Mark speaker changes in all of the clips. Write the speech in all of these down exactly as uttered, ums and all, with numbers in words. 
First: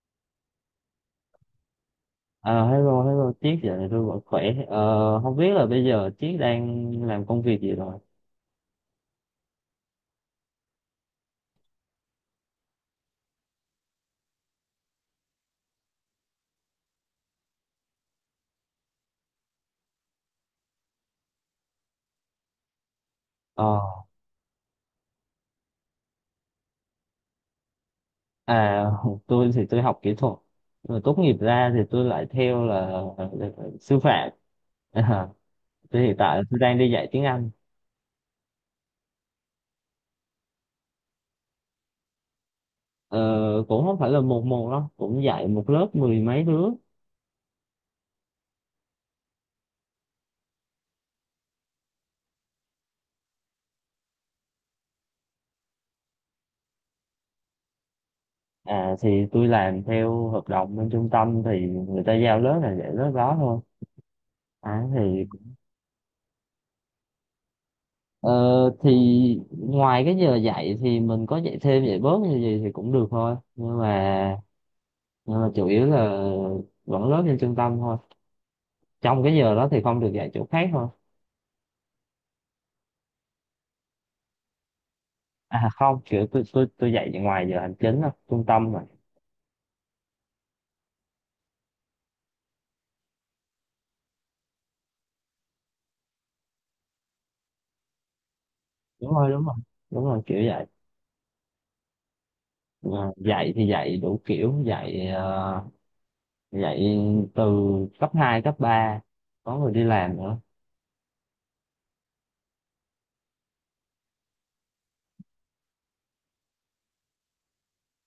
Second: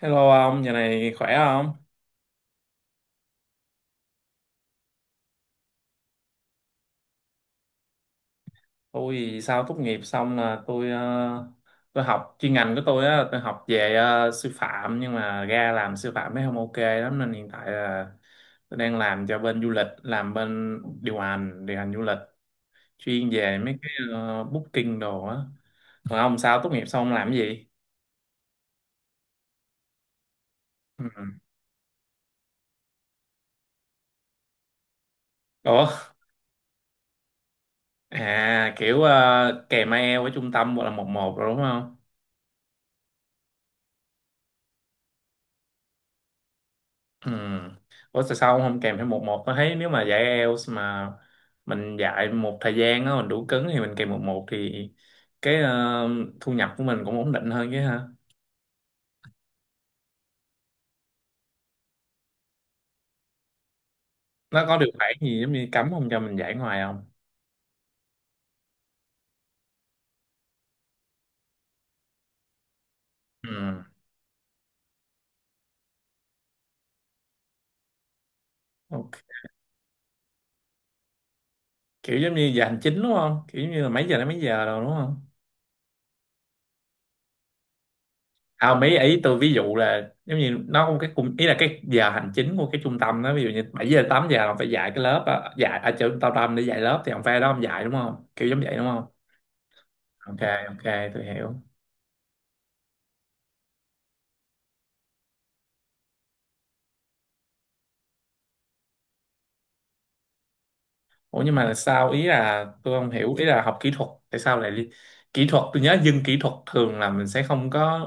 Speaker 1: Hello ông, giờ này khỏe không?
Speaker 2: Ờ, hello, hello, Chiết giờ này tôi vẫn khỏe. Ờ, Không biết là bây giờ Chiết đang làm công việc gì rồi?
Speaker 1: Tôi thì sau tốt nghiệp xong là tôi ờ, tôi học chuyên ngành của tôi á, tôi học về ờ, sư phạm, nhưng mà ra làm sư phạm mới không ok lắm nên hiện tại là tôi đang làm cho bên du lịch, làm bên điều hành, điều hành du lịch, chuyên về mấy
Speaker 2: Ờ,
Speaker 1: cái ờ, booking đồ á. Còn ông sao tốt nghiệp xong ông làm cái gì?
Speaker 2: à, tôi thì tôi học kỹ thuật. Rồi
Speaker 1: Ừ.
Speaker 2: tốt nghiệp ra thì tôi lại theo là, là sư phạm. À,
Speaker 1: Ủa,
Speaker 2: thì hiện tại là tôi đang đi dạy tiếng Anh.
Speaker 1: à kiểu ờ, kèm ai eo ở trung tâm hoặc là một một rồi đúng không?
Speaker 2: Ờ, Cũng không phải là một một đâu, cũng dạy một lớp mười mấy đứa.
Speaker 1: Ừ. Ủa, tại sao ông không kèm thêm một một? Tôi thấy nếu mà dạy ai eo mà mình dạy một thời gian á, mình đủ cứng thì mình kèm một một thì cái ờ, thu nhập của mình cũng ổn định hơn chứ ha.
Speaker 2: À, thì tôi làm theo hợp đồng bên trung tâm thì người ta giao lớp là dạy lớp đó thôi.
Speaker 1: Nó có
Speaker 2: À,
Speaker 1: điều khoản
Speaker 2: thì
Speaker 1: gì giống như cấm không cho mình dạy ngoài không?
Speaker 2: Ờ, thì ngoài cái giờ dạy thì mình có dạy thêm dạy bớt như gì thì cũng được thôi nhưng
Speaker 1: Ừ.
Speaker 2: mà nhưng mà chủ yếu là vẫn lớp trên trung tâm thôi,
Speaker 1: Ok.
Speaker 2: trong cái giờ đó thì không được dạy chỗ khác thôi.
Speaker 1: Kiểu giống như giờ hành chính đúng không? Kiểu giống như là mấy giờ đến mấy giờ rồi đúng không?
Speaker 2: À không, kiểu tôi tôi tôi dạy ngoài giờ hành chính thôi, trung tâm
Speaker 1: À,
Speaker 2: mà.
Speaker 1: mấy ý tôi ví dụ là giống như nó có một cái cùng, ý là cái giờ hành chính của cái trung tâm đó, ví dụ như bảy giờ đến tám giờ là ông phải dạy cái lớp á, dạy ở chỗ trung tâm, để dạy lớp thì ông phải ở đó ông dạy đúng không? Kiểu giống vậy đúng không?
Speaker 2: Đúng rồi đúng rồi đúng rồi
Speaker 1: Ok,
Speaker 2: kiểu dạy.
Speaker 1: ok, tôi hiểu.
Speaker 2: Mà dạy thì dạy đủ kiểu, dạy ờ, dạy từ cấp hai cấp ba, có người đi làm nữa.
Speaker 1: Ủa nhưng mà sao, ý là tôi không hiểu, ý là học kỹ thuật tại sao lại li- kỹ thuật, tôi nhớ dân kỹ thuật thường là mình sẽ không có,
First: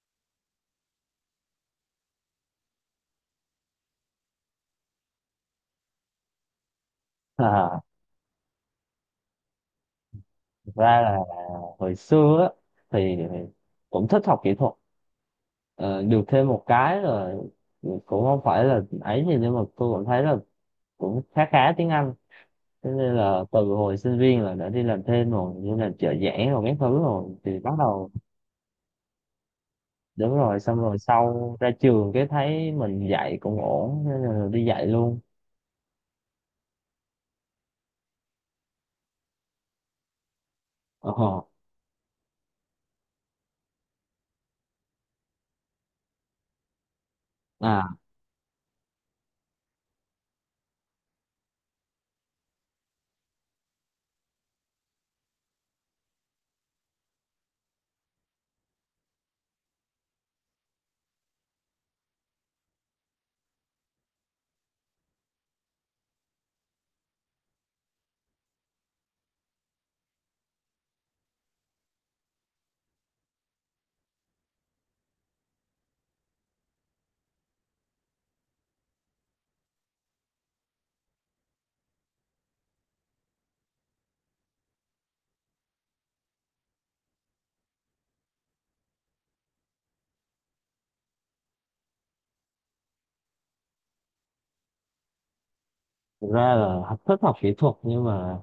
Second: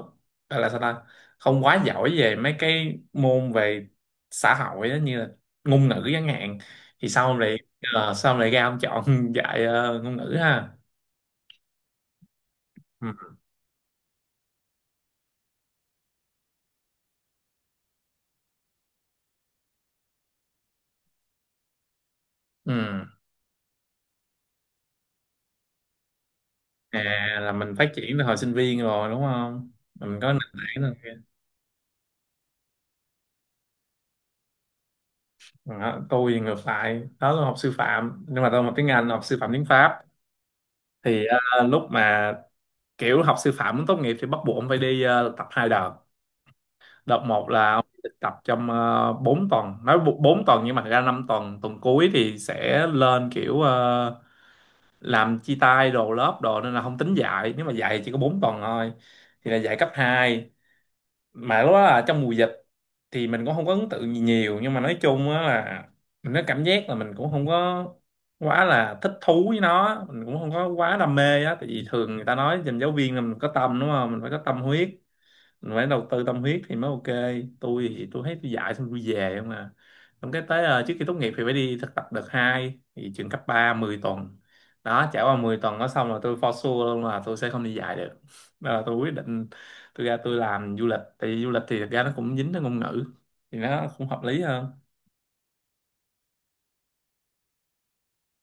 Speaker 1: gọi là sao ta, không quá giỏi về mấy cái môn về xã hội đó, như là ngôn ngữ chẳng hạn, thì sao ông lại
Speaker 2: à,
Speaker 1: ờ, sao ông lại ra ông chọn dạy ờ, ngôn ngữ ha.
Speaker 2: Thực ra là hồi xưa á, thì
Speaker 1: Ừ.
Speaker 2: cũng thích học kỹ thuật. ờ, Được thêm một cái là cũng không phải là ấy gì nhưng mà tôi cảm thấy là cũng khá khá tiếng Anh,
Speaker 1: Ừ.
Speaker 2: cho nên là từ hồi sinh viên là đã đi làm thêm rồi, như là trợ giảng rồi các thứ, rồi
Speaker 1: À, là
Speaker 2: thì bắt
Speaker 1: mình phát
Speaker 2: đầu.
Speaker 1: triển từ hồi sinh viên rồi đúng không, mình có
Speaker 2: Đúng
Speaker 1: nền
Speaker 2: rồi, xong
Speaker 1: tảng
Speaker 2: rồi
Speaker 1: rồi.
Speaker 2: sau ra trường cái thấy mình dạy cũng ổn cho nên là đi dạy luôn.
Speaker 1: Đó, tôi thì ngược lại đó, là học sư phạm nhưng mà tôi học tiếng Anh, học sư phạm tiếng Pháp,
Speaker 2: ờ
Speaker 1: thì ờ, lúc mà kiểu học sư phạm muốn tốt nghiệp thì bắt buộc ông phải đi ờ, tập hai đợt. Đợt một là ông
Speaker 2: à
Speaker 1: được tập trong uh, bốn tuần, nói bu- bốn tuần, nhưng mà thật ra năm tuần, tuần cuối thì sẽ lên kiểu ờ, làm chia tay đồ lớp đồ nên là không tính dạy, nếu mà dạy thì chỉ có bốn tuần thôi, thì là dạy cấp hai. Mà lúc đó là trong mùa dịch thì mình cũng không có ấn tượng gì nhiều, nhưng mà nói chung á là mình có cảm giác là mình cũng không có quá là thích thú với nó, mình cũng không có quá đam mê á, tại vì thường người ta nói dành giáo viên là mình có tâm đúng không, mình phải có tâm huyết, mình phải đầu tư tâm huyết thì mới ok. Tôi thì tôi thấy tôi dạy xong tôi về không à. Xong cái tới ờ, trước khi tốt nghiệp thì phải đi thực tập đợt hai thì trường cấp ba mười tuần. Đó, trải qua mười tuần đó xong là tôi for sure luôn là tôi sẽ không đi dạy được. Đó là tôi quyết định tôi ra tôi làm du lịch, tại vì du lịch thì thực ra nó cũng dính tới ngôn ngữ thì nó cũng hợp lý hơn.
Speaker 2: thực ra là học- thích học kỹ thuật nhưng mà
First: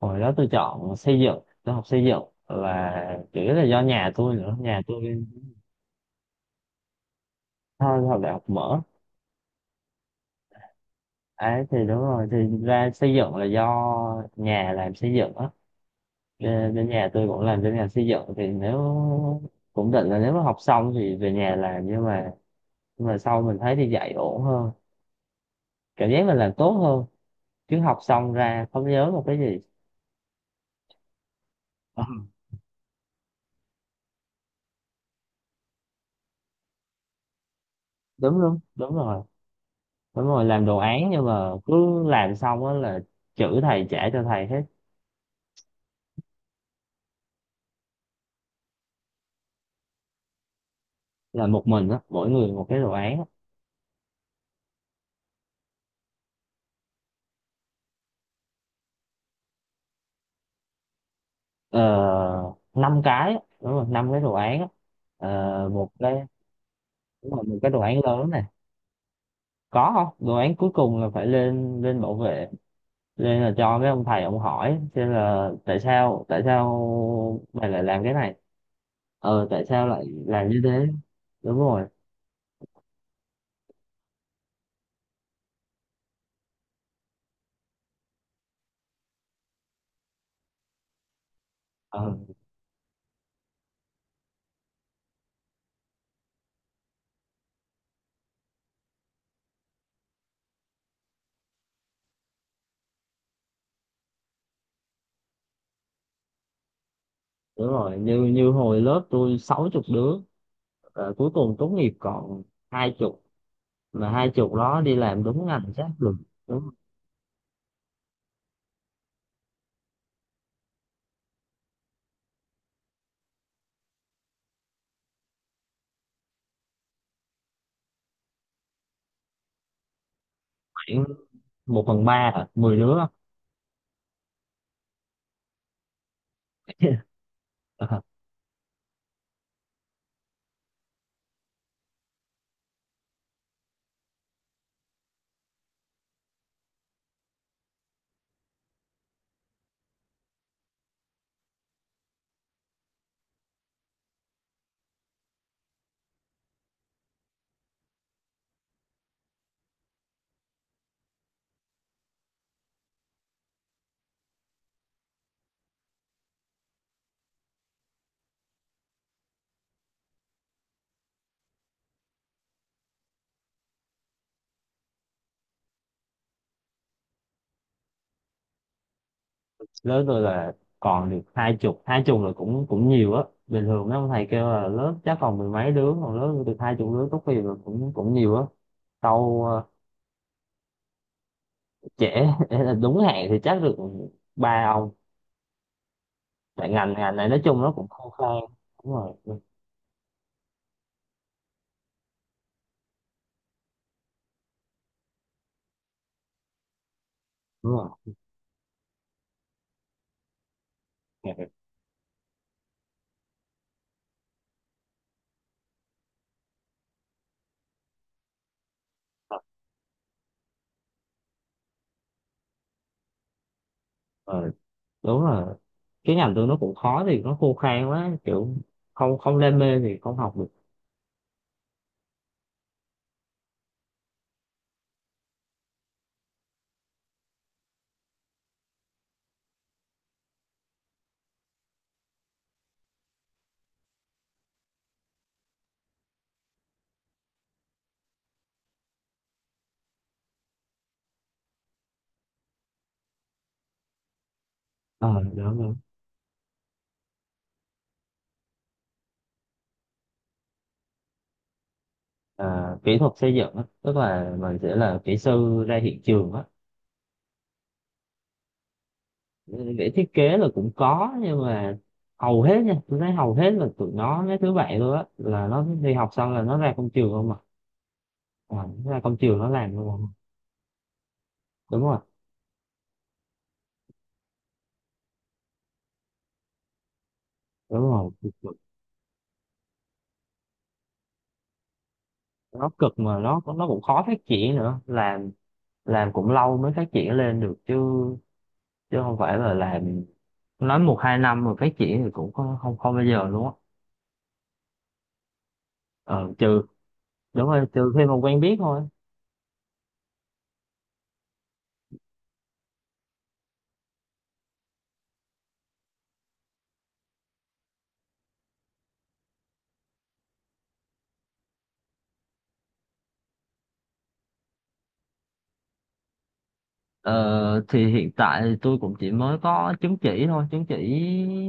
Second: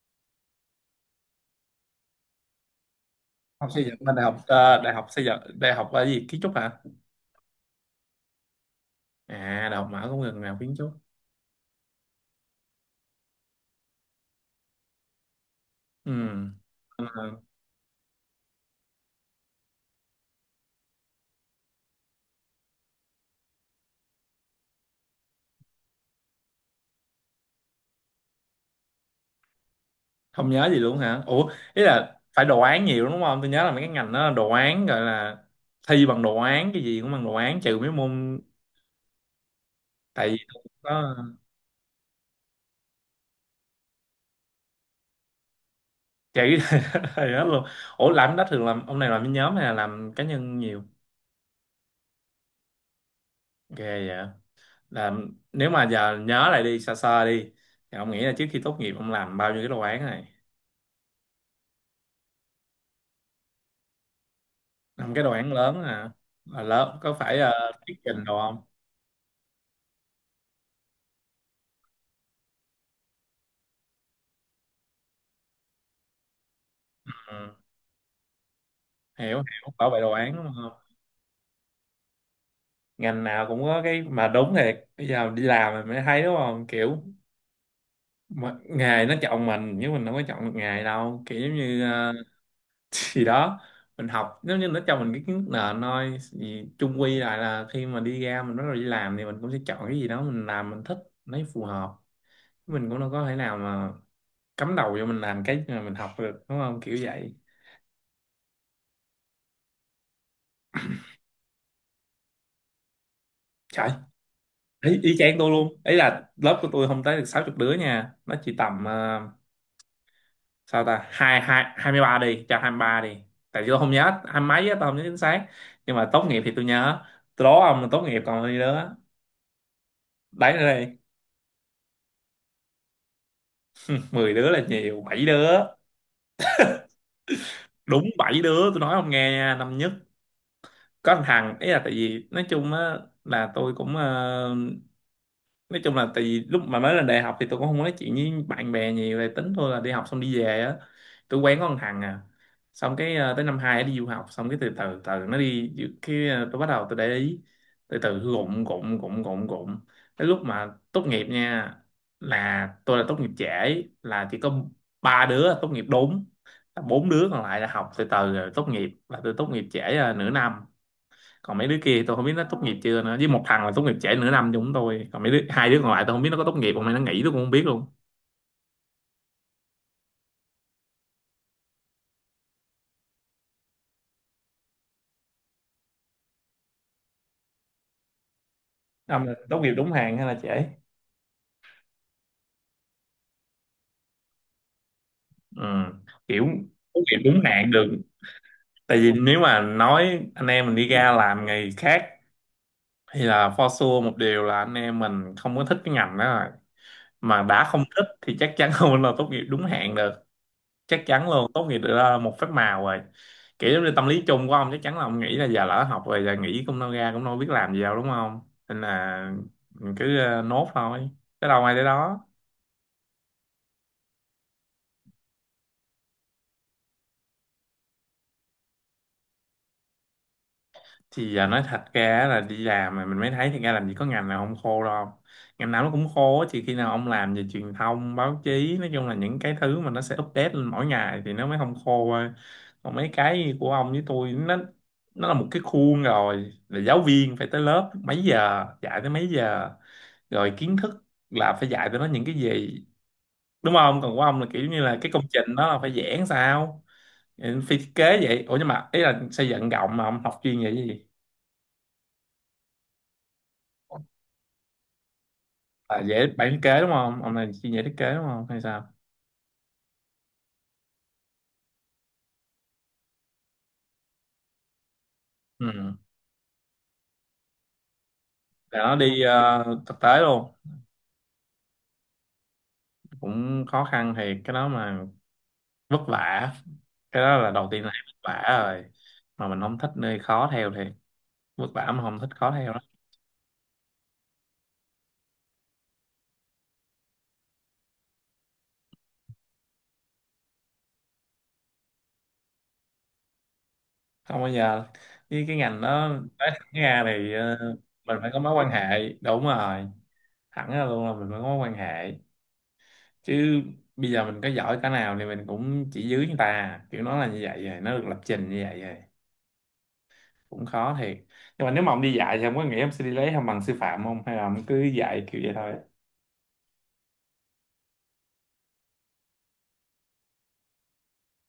Speaker 2: hồi đó tôi chọn xây dựng, tôi học xây dựng là chủ yếu là
Speaker 1: Học
Speaker 2: do
Speaker 1: xây dựng
Speaker 2: nhà
Speaker 1: bên đại
Speaker 2: tôi
Speaker 1: học
Speaker 2: nữa
Speaker 1: ờ,
Speaker 2: nhà
Speaker 1: đại học xây
Speaker 2: tôi
Speaker 1: dựng, đại học là gì, kiến trúc hả?
Speaker 2: thôi học đại học mở.
Speaker 1: À, đại học mở cũng gần nào kiến trúc.
Speaker 2: Ấy thì đúng rồi, thì ra xây dựng là do nhà làm xây dựng á,
Speaker 1: Ừ.
Speaker 2: bên bên nhà tôi cũng làm bên ngành xây dựng. Thì nếu cũng định là nếu mà học xong thì về nhà làm, nhưng mà nhưng mà sau mình thấy đi dạy ổn hơn, cảm giác mình làm tốt hơn, chứ học xong ra không nhớ một cái gì.
Speaker 1: Không nhớ gì luôn hả? Ủa ý
Speaker 2: Ờ,
Speaker 1: là phải đồ án nhiều đúng không, tôi nhớ là mấy cái ngành đó là đồ án, gọi là thi bằng đồ án, cái gì cũng bằng đồ án trừ mấy môn.
Speaker 2: Đúng đúng đúng rồi. Đúng
Speaker 1: Tại vì
Speaker 2: rồi,
Speaker 1: tôi
Speaker 2: làm
Speaker 1: cũng
Speaker 2: đồ án
Speaker 1: có
Speaker 2: nhưng mà cứ làm xong á là chữ thầy trả cho thầy hết.
Speaker 1: chạy thầy hết luôn. Ủa làm cái đó thường làm, ông này làm cái nhóm hay là làm cá nhân nhiều?
Speaker 2: Là một mình á, mỗi người một cái đồ án á.
Speaker 1: Ghê vậy. Làm, nếu mà giờ nhớ lại đi sơ sơ đi, thì ông nghĩ là trước khi tốt nghiệp ông làm bao nhiêu cái đồ án này?
Speaker 2: ờ, Năm cái á, đúng rồi, năm cái đồ án á.
Speaker 1: Làm cái đồ án
Speaker 2: Ờ,
Speaker 1: lớn
Speaker 2: một
Speaker 1: hả?
Speaker 2: cái,
Speaker 1: Là lớn, có
Speaker 2: đúng,
Speaker 1: phải
Speaker 2: là
Speaker 1: ờ,
Speaker 2: một cái đồ
Speaker 1: thuyết
Speaker 2: án
Speaker 1: trình
Speaker 2: lớn
Speaker 1: đồ
Speaker 2: này,
Speaker 1: không?
Speaker 2: có không đồ án cuối cùng là phải lên lên bảo vệ, lên là cho mấy ông thầy ông hỏi xem là tại sao tại sao
Speaker 1: Ừ.
Speaker 2: mày lại làm cái này.
Speaker 1: Hiểu
Speaker 2: Ờ tại
Speaker 1: hiểu,
Speaker 2: sao
Speaker 1: bảo vệ
Speaker 2: lại
Speaker 1: đồ án đúng.
Speaker 2: làm như thế. Đúng rồi.
Speaker 1: Ngành nào cũng có cái mà, đúng thiệt, bây giờ đi làm mình mới thấy đúng không, kiểu mà, nghề nó chọn mình nhưng mình đâu có chọn được nghề đâu, kiểu giống như
Speaker 2: Ờ
Speaker 1: ờ, gì đó. Mình học nếu như nó cho mình cái kiến thức nền thôi thì chung quy lại là khi mà đi ra mình bắt đầu đi làm thì mình cũng sẽ chọn cái gì đó mình làm mình thích, lấy phù hợp. Mình cũng đâu có thể nào mà cắm đầu vô mình làm cái mà mình học được đúng không, kiểu vậy.
Speaker 2: đúng rồi, như như hồi lớp tôi sáu chục đứa, ờ, cuối cùng tốt nghiệp còn hai chục,
Speaker 1: Trời.
Speaker 2: mà hai chục đó đi
Speaker 1: Ý, ý
Speaker 2: làm
Speaker 1: chang
Speaker 2: đúng
Speaker 1: tôi
Speaker 2: ngành
Speaker 1: luôn,
Speaker 2: chắc
Speaker 1: ấy
Speaker 2: được.
Speaker 1: là lớp của
Speaker 2: Đúng,
Speaker 1: tôi không tới được sáu chục đứa nha, nó chỉ tầm ờ, sao ta, hai hai hai mươi ba đi, cho hai mươi ba đi, tại vì tôi không nhớ hai mấy á, tôi không nhớ chính xác. Nhưng mà tốt nghiệp thì tôi nhớ. Tôi đố ông là tốt nghiệp còn bao nhiêu đứa? Đấy nữa đi.
Speaker 2: khoảng một phần ba, à, mười đứa.
Speaker 1: Mười đứa là nhiều, bảy đứa. Đúng, bảy đứa, tôi nói ông nghe nha. Năm nhất, có thằng thằng, ý là tại vì nói chung á là tôi cũng ờ, nói chung là tại vì lúc mà mới lên đại học thì tôi cũng không có nói chuyện với bạn bè nhiều về, tính thôi là đi học xong đi về á. Tôi quen có con thằng à, xong cái ờ, tới năm hai nó đi du học, xong cái từ từ từ nó đi, cái ờ, tôi bắt đầu tôi để ý. Từ từ gụng gụng gụng gụng gụng, tới lúc mà tốt nghiệp nha, là tôi là tốt nghiệp trễ, là chỉ có ba đứa tốt nghiệp đúng, là bốn đứa còn lại là học từ từ rồi tốt nghiệp, là tôi tốt nghiệp trễ ờ, nửa năm. Còn mấy đứa kia tôi không biết nó tốt nghiệp chưa nữa, với một thằng là tốt nghiệp trễ nửa năm chúng tôi, còn mấy đứa, hai đứa còn lại tôi không biết nó có tốt nghiệp không hay nó nghỉ, tôi cũng không biết luôn.
Speaker 2: Lớp tôi là còn được hai chục, hai chục là cũng cũng nhiều á, bình thường mấy ông thầy kêu là lớp chắc còn mười mấy đứa, còn lớp tôi được hai chục đứa tốt nghiệp là cũng cũng nhiều á.
Speaker 1: Năm là
Speaker 2: tâu
Speaker 1: tốt
Speaker 2: ờ,
Speaker 1: nghiệp đúng hạn hay là trễ?
Speaker 2: Trễ. Là đúng hạn thì chắc được ba ông.
Speaker 1: Ừ. Kiểu,
Speaker 2: Tại ngành
Speaker 1: tốt nghiệp
Speaker 2: ngành này
Speaker 1: đúng
Speaker 2: nói chung
Speaker 1: hạn
Speaker 2: nó cũng
Speaker 1: được.
Speaker 2: khô khan. Đúng
Speaker 1: Tại vì
Speaker 2: rồi.
Speaker 1: nếu mà nói anh em mình đi ra làm nghề khác thì là for sure một điều là anh em mình không có thích cái ngành đó rồi, mà đã
Speaker 2: Đúng
Speaker 1: không
Speaker 2: rồi.
Speaker 1: thích thì chắc chắn không là tốt nghiệp đúng hạn được. Chắc chắn
Speaker 2: Ngành nghệ
Speaker 1: luôn tốt nghiệp được ờ, một phép màu rồi. Kiểu giống như tâm lý chung của ông chắc chắn là ông nghĩ là giờ lỡ học rồi, giờ nghỉ cũng đâu ra cũng đâu biết làm gì đâu đúng không, nên là
Speaker 2: thuật.
Speaker 1: mình cứ ờ, nốt thôi, tới đâu ai tới đó.
Speaker 2: Ờ, Đúng rồi, cái ngành tôi nó cũng khó thì nó khô khan quá, kiểu không không đam mê thì không học được.
Speaker 1: Thì à, nói thật ra là đi làm mà mình mới thấy thì ra làm gì có ngành nào không khô đâu. Ngành nào nó cũng khô á, chỉ khi nào ông làm về truyền thông báo chí, nói chung là những cái thứ mà nó sẽ update lên mỗi ngày thì nó mới không khô thôi. Còn mấy cái của ông với tôi nó nó là một cái khuôn rồi, là giáo viên phải tới lớp mấy giờ dạy tới mấy giờ, rồi kiến thức là phải dạy tụi nó những cái gì đúng không, còn của ông là kiểu như là cái
Speaker 2: ờ
Speaker 1: công trình
Speaker 2: đúng
Speaker 1: đó
Speaker 2: đúng
Speaker 1: là phải vẽ sao. Ừ, phi thiết kế vậy. Ủa nhưng mà ý là xây dựng rộng mà ông học chuyên về cái gì?
Speaker 2: Ờ, Kỹ thuật xây dựng á, tức là mình sẽ là kỹ sư ra
Speaker 1: À,
Speaker 2: hiện
Speaker 1: dễ
Speaker 2: trường á.
Speaker 1: bạn thiết kế đúng không? Ông này chuyên dễ thiết kế đúng không? Hay sao?
Speaker 2: Vẽ thiết kế là cũng có nhưng mà hầu hết nha, tôi thấy hầu hết là tụi nó mấy thứ vậy luôn á, là nó đi
Speaker 1: Ừ.
Speaker 2: học xong là nó ra công trường không à. À
Speaker 1: Tại
Speaker 2: nó
Speaker 1: nó
Speaker 2: ra công
Speaker 1: đi
Speaker 2: trường nó
Speaker 1: ờ,
Speaker 2: làm luôn
Speaker 1: thực
Speaker 2: không.
Speaker 1: tế luôn.
Speaker 2: Đúng rồi.
Speaker 1: Cũng khó khăn thì cái đó mà vất vả. Cái đó là đầu
Speaker 2: Đúng
Speaker 1: tiên là
Speaker 2: rồi,
Speaker 1: vất
Speaker 2: cực
Speaker 1: vả
Speaker 2: cực.
Speaker 1: rồi. Mà mình không thích nơi khó theo thì vất vả mà không thích khó
Speaker 2: Nó
Speaker 1: theo đó.
Speaker 2: cực mà nó nó cũng khó phát triển nữa, làm làm cũng lâu mới phát triển lên được chứ, chứ không phải là làm nói một hai năm mà phát triển thì cũng không không, không bao giờ luôn á.
Speaker 1: Không bao giờ. Với cái ngành đó,
Speaker 2: Ờ
Speaker 1: nói
Speaker 2: trừ
Speaker 1: thẳng ra thì
Speaker 2: Đúng
Speaker 1: ờ,
Speaker 2: rồi, trừ khi mà
Speaker 1: mình phải có
Speaker 2: quen
Speaker 1: mối
Speaker 2: biết
Speaker 1: quan
Speaker 2: thôi.
Speaker 1: hệ. Đúng rồi. Thẳng ra luôn là mình phải có mối quan hệ. Chứ bây giờ mình có giỏi cái nào thì mình cũng chỉ dưới người ta. Kiểu nó là như vậy rồi. Nó được lập trình như vậy rồi. Cũng khó thiệt. Nhưng mà nếu mà ông đi dạy thì ông có nghĩ ông sẽ đi lấy không bằng sư phạm không, hay là ông cứ dạy kiểu vậy thôi?
Speaker 2: Ờ, thì hiện tại thì tôi cũng chỉ mới có chứng chỉ thôi, chứng chỉ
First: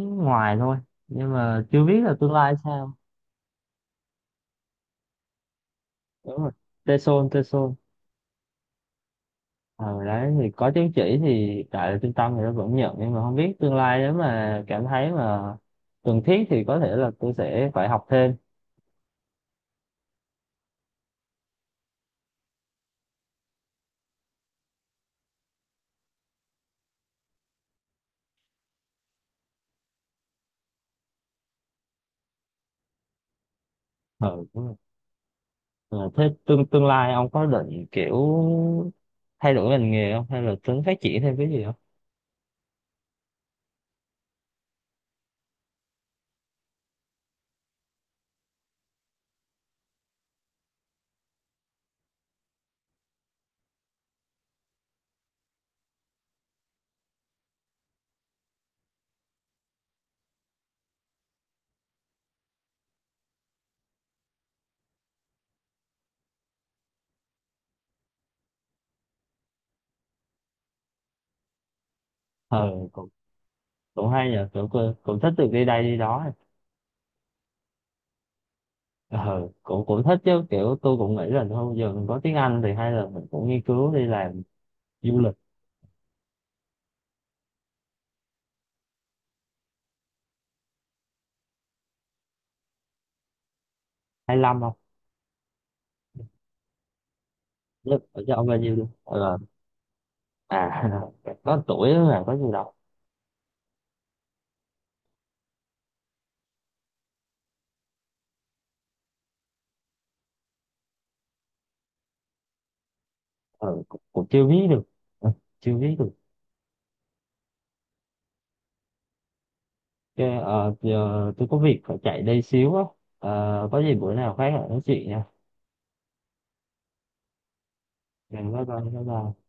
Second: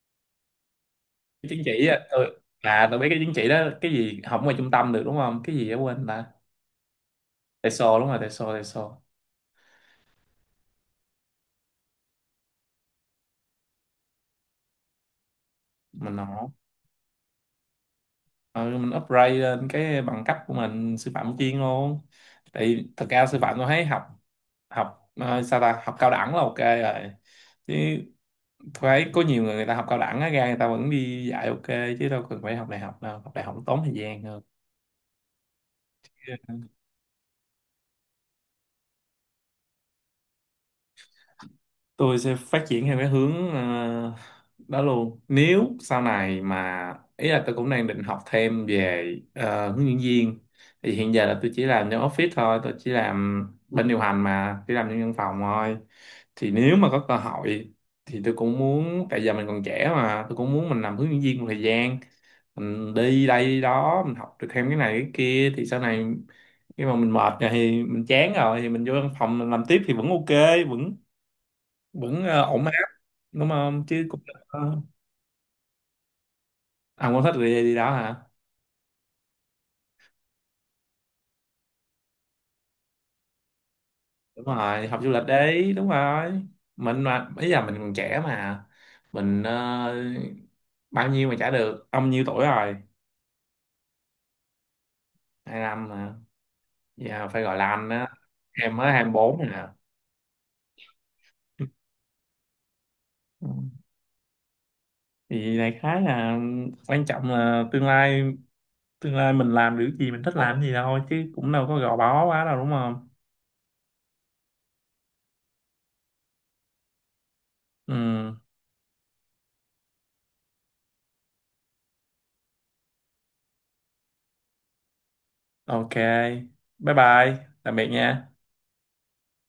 Speaker 2: ngoài thôi. Nhưng
Speaker 1: Cái chứng
Speaker 2: mà chưa
Speaker 1: chỉ á,
Speaker 2: biết là tương
Speaker 1: tôi
Speaker 2: lai
Speaker 1: à
Speaker 2: sao.
Speaker 1: tôi biết cái chứng chỉ đó, cái gì học ngoài trung tâm được đúng không, cái gì đó quên ta.
Speaker 2: Đúng rồi. tê sồ, tê sồ.
Speaker 1: TESOL, đúng rồi, TESOL, TESOL.
Speaker 2: Ờ, Đấy thì có chứng chỉ thì tại là trung tâm thì nó vẫn nhận, nhưng mà không biết tương lai nếu mà cảm thấy mà
Speaker 1: Mình
Speaker 2: cần thiết
Speaker 1: học,
Speaker 2: thì có thể là tôi sẽ phải học thêm.
Speaker 1: ừ, mình upgrade lên cái bằng cấp của mình sư phạm chuyên luôn. Tại vì thật ra sư phạm tôi thấy học, học ờ, sao ta, học cao đẳng là ok rồi. Chứ tôi thấy có nhiều người, người ta học cao đẳng á ra người ta vẫn đi dạy ok, chứ đâu cần phải học đại học đâu, học đại học tốn thời gian
Speaker 2: Ừ,
Speaker 1: hơn.
Speaker 2: đúng rồi. Ờ, Thế tương tương lai ông có định kiểu thay đổi ngành nghề không hay là tính phát triển thêm cái gì không?
Speaker 1: Tôi sẽ phát triển theo cái hướng ờ, đó luôn, nếu sau này mà ý là tôi cũng đang định học thêm về ờ, hướng dẫn viên. Thì hiện giờ là tôi chỉ làm trong office thôi, tôi chỉ làm bên điều hành mà chỉ làm trong văn phòng thôi. Thì nếu mà có cơ hội thì tôi cũng muốn, tại giờ mình còn trẻ mà, tôi cũng muốn mình làm hướng dẫn viên một thời gian, mình đi đây đi đó mình học được thêm cái này cái kia thì sau này khi mà mình mệt rồi thì mình chán rồi thì mình vô văn phòng mình làm tiếp thì vẫn ok, vẫn vẫn ờ, ổn áp.
Speaker 2: Ừ, cũng
Speaker 1: Đúng không chứ
Speaker 2: cũng
Speaker 1: cũng
Speaker 2: hay nhờ,
Speaker 1: ờ,
Speaker 2: cũng cũng thích được đi đây đi đó.
Speaker 1: à, muốn thích đi đi đó hả?
Speaker 2: Ờ cũng cũng thích chứ, kiểu tôi cũng nghĩ là thôi giờ mình có tiếng Anh thì hay là mình cũng nghiên cứu đi làm
Speaker 1: Đúng rồi, học du
Speaker 2: du
Speaker 1: lịch
Speaker 2: lịch.
Speaker 1: đấy, đúng rồi. Mình mà bây giờ mình còn trẻ mà mình ờ, bao nhiêu mà trả được, ông nhiêu tuổi rồi?
Speaker 2: Hay lăm không.
Speaker 1: Hai năm mà giờ phải gọi là anh
Speaker 2: Chứ
Speaker 1: á,
Speaker 2: ở cho ông bao nhiêu
Speaker 1: em
Speaker 2: đi.
Speaker 1: mới
Speaker 2: ờ
Speaker 1: hai mươi bốn nè.
Speaker 2: à có tuổi là có gì đâu.
Speaker 1: Ừ. Thì đại khái là quan trọng là tương lai, tương lai mình làm được gì mình thích làm gì thôi chứ cũng đâu có gò bó quá đâu đúng không.
Speaker 2: Ờ cũng, cũng chưa biết được. Ờ, Chưa biết được.
Speaker 1: Ừ.
Speaker 2: Cái, ờ, giờ tôi có việc phải chạy đây xíu á, ờ, có gì bữa nào khác lại nói chuyện nha.
Speaker 1: Ok. Bye bye, tạm biệt nha.
Speaker 2: Bye bye. Bye bye.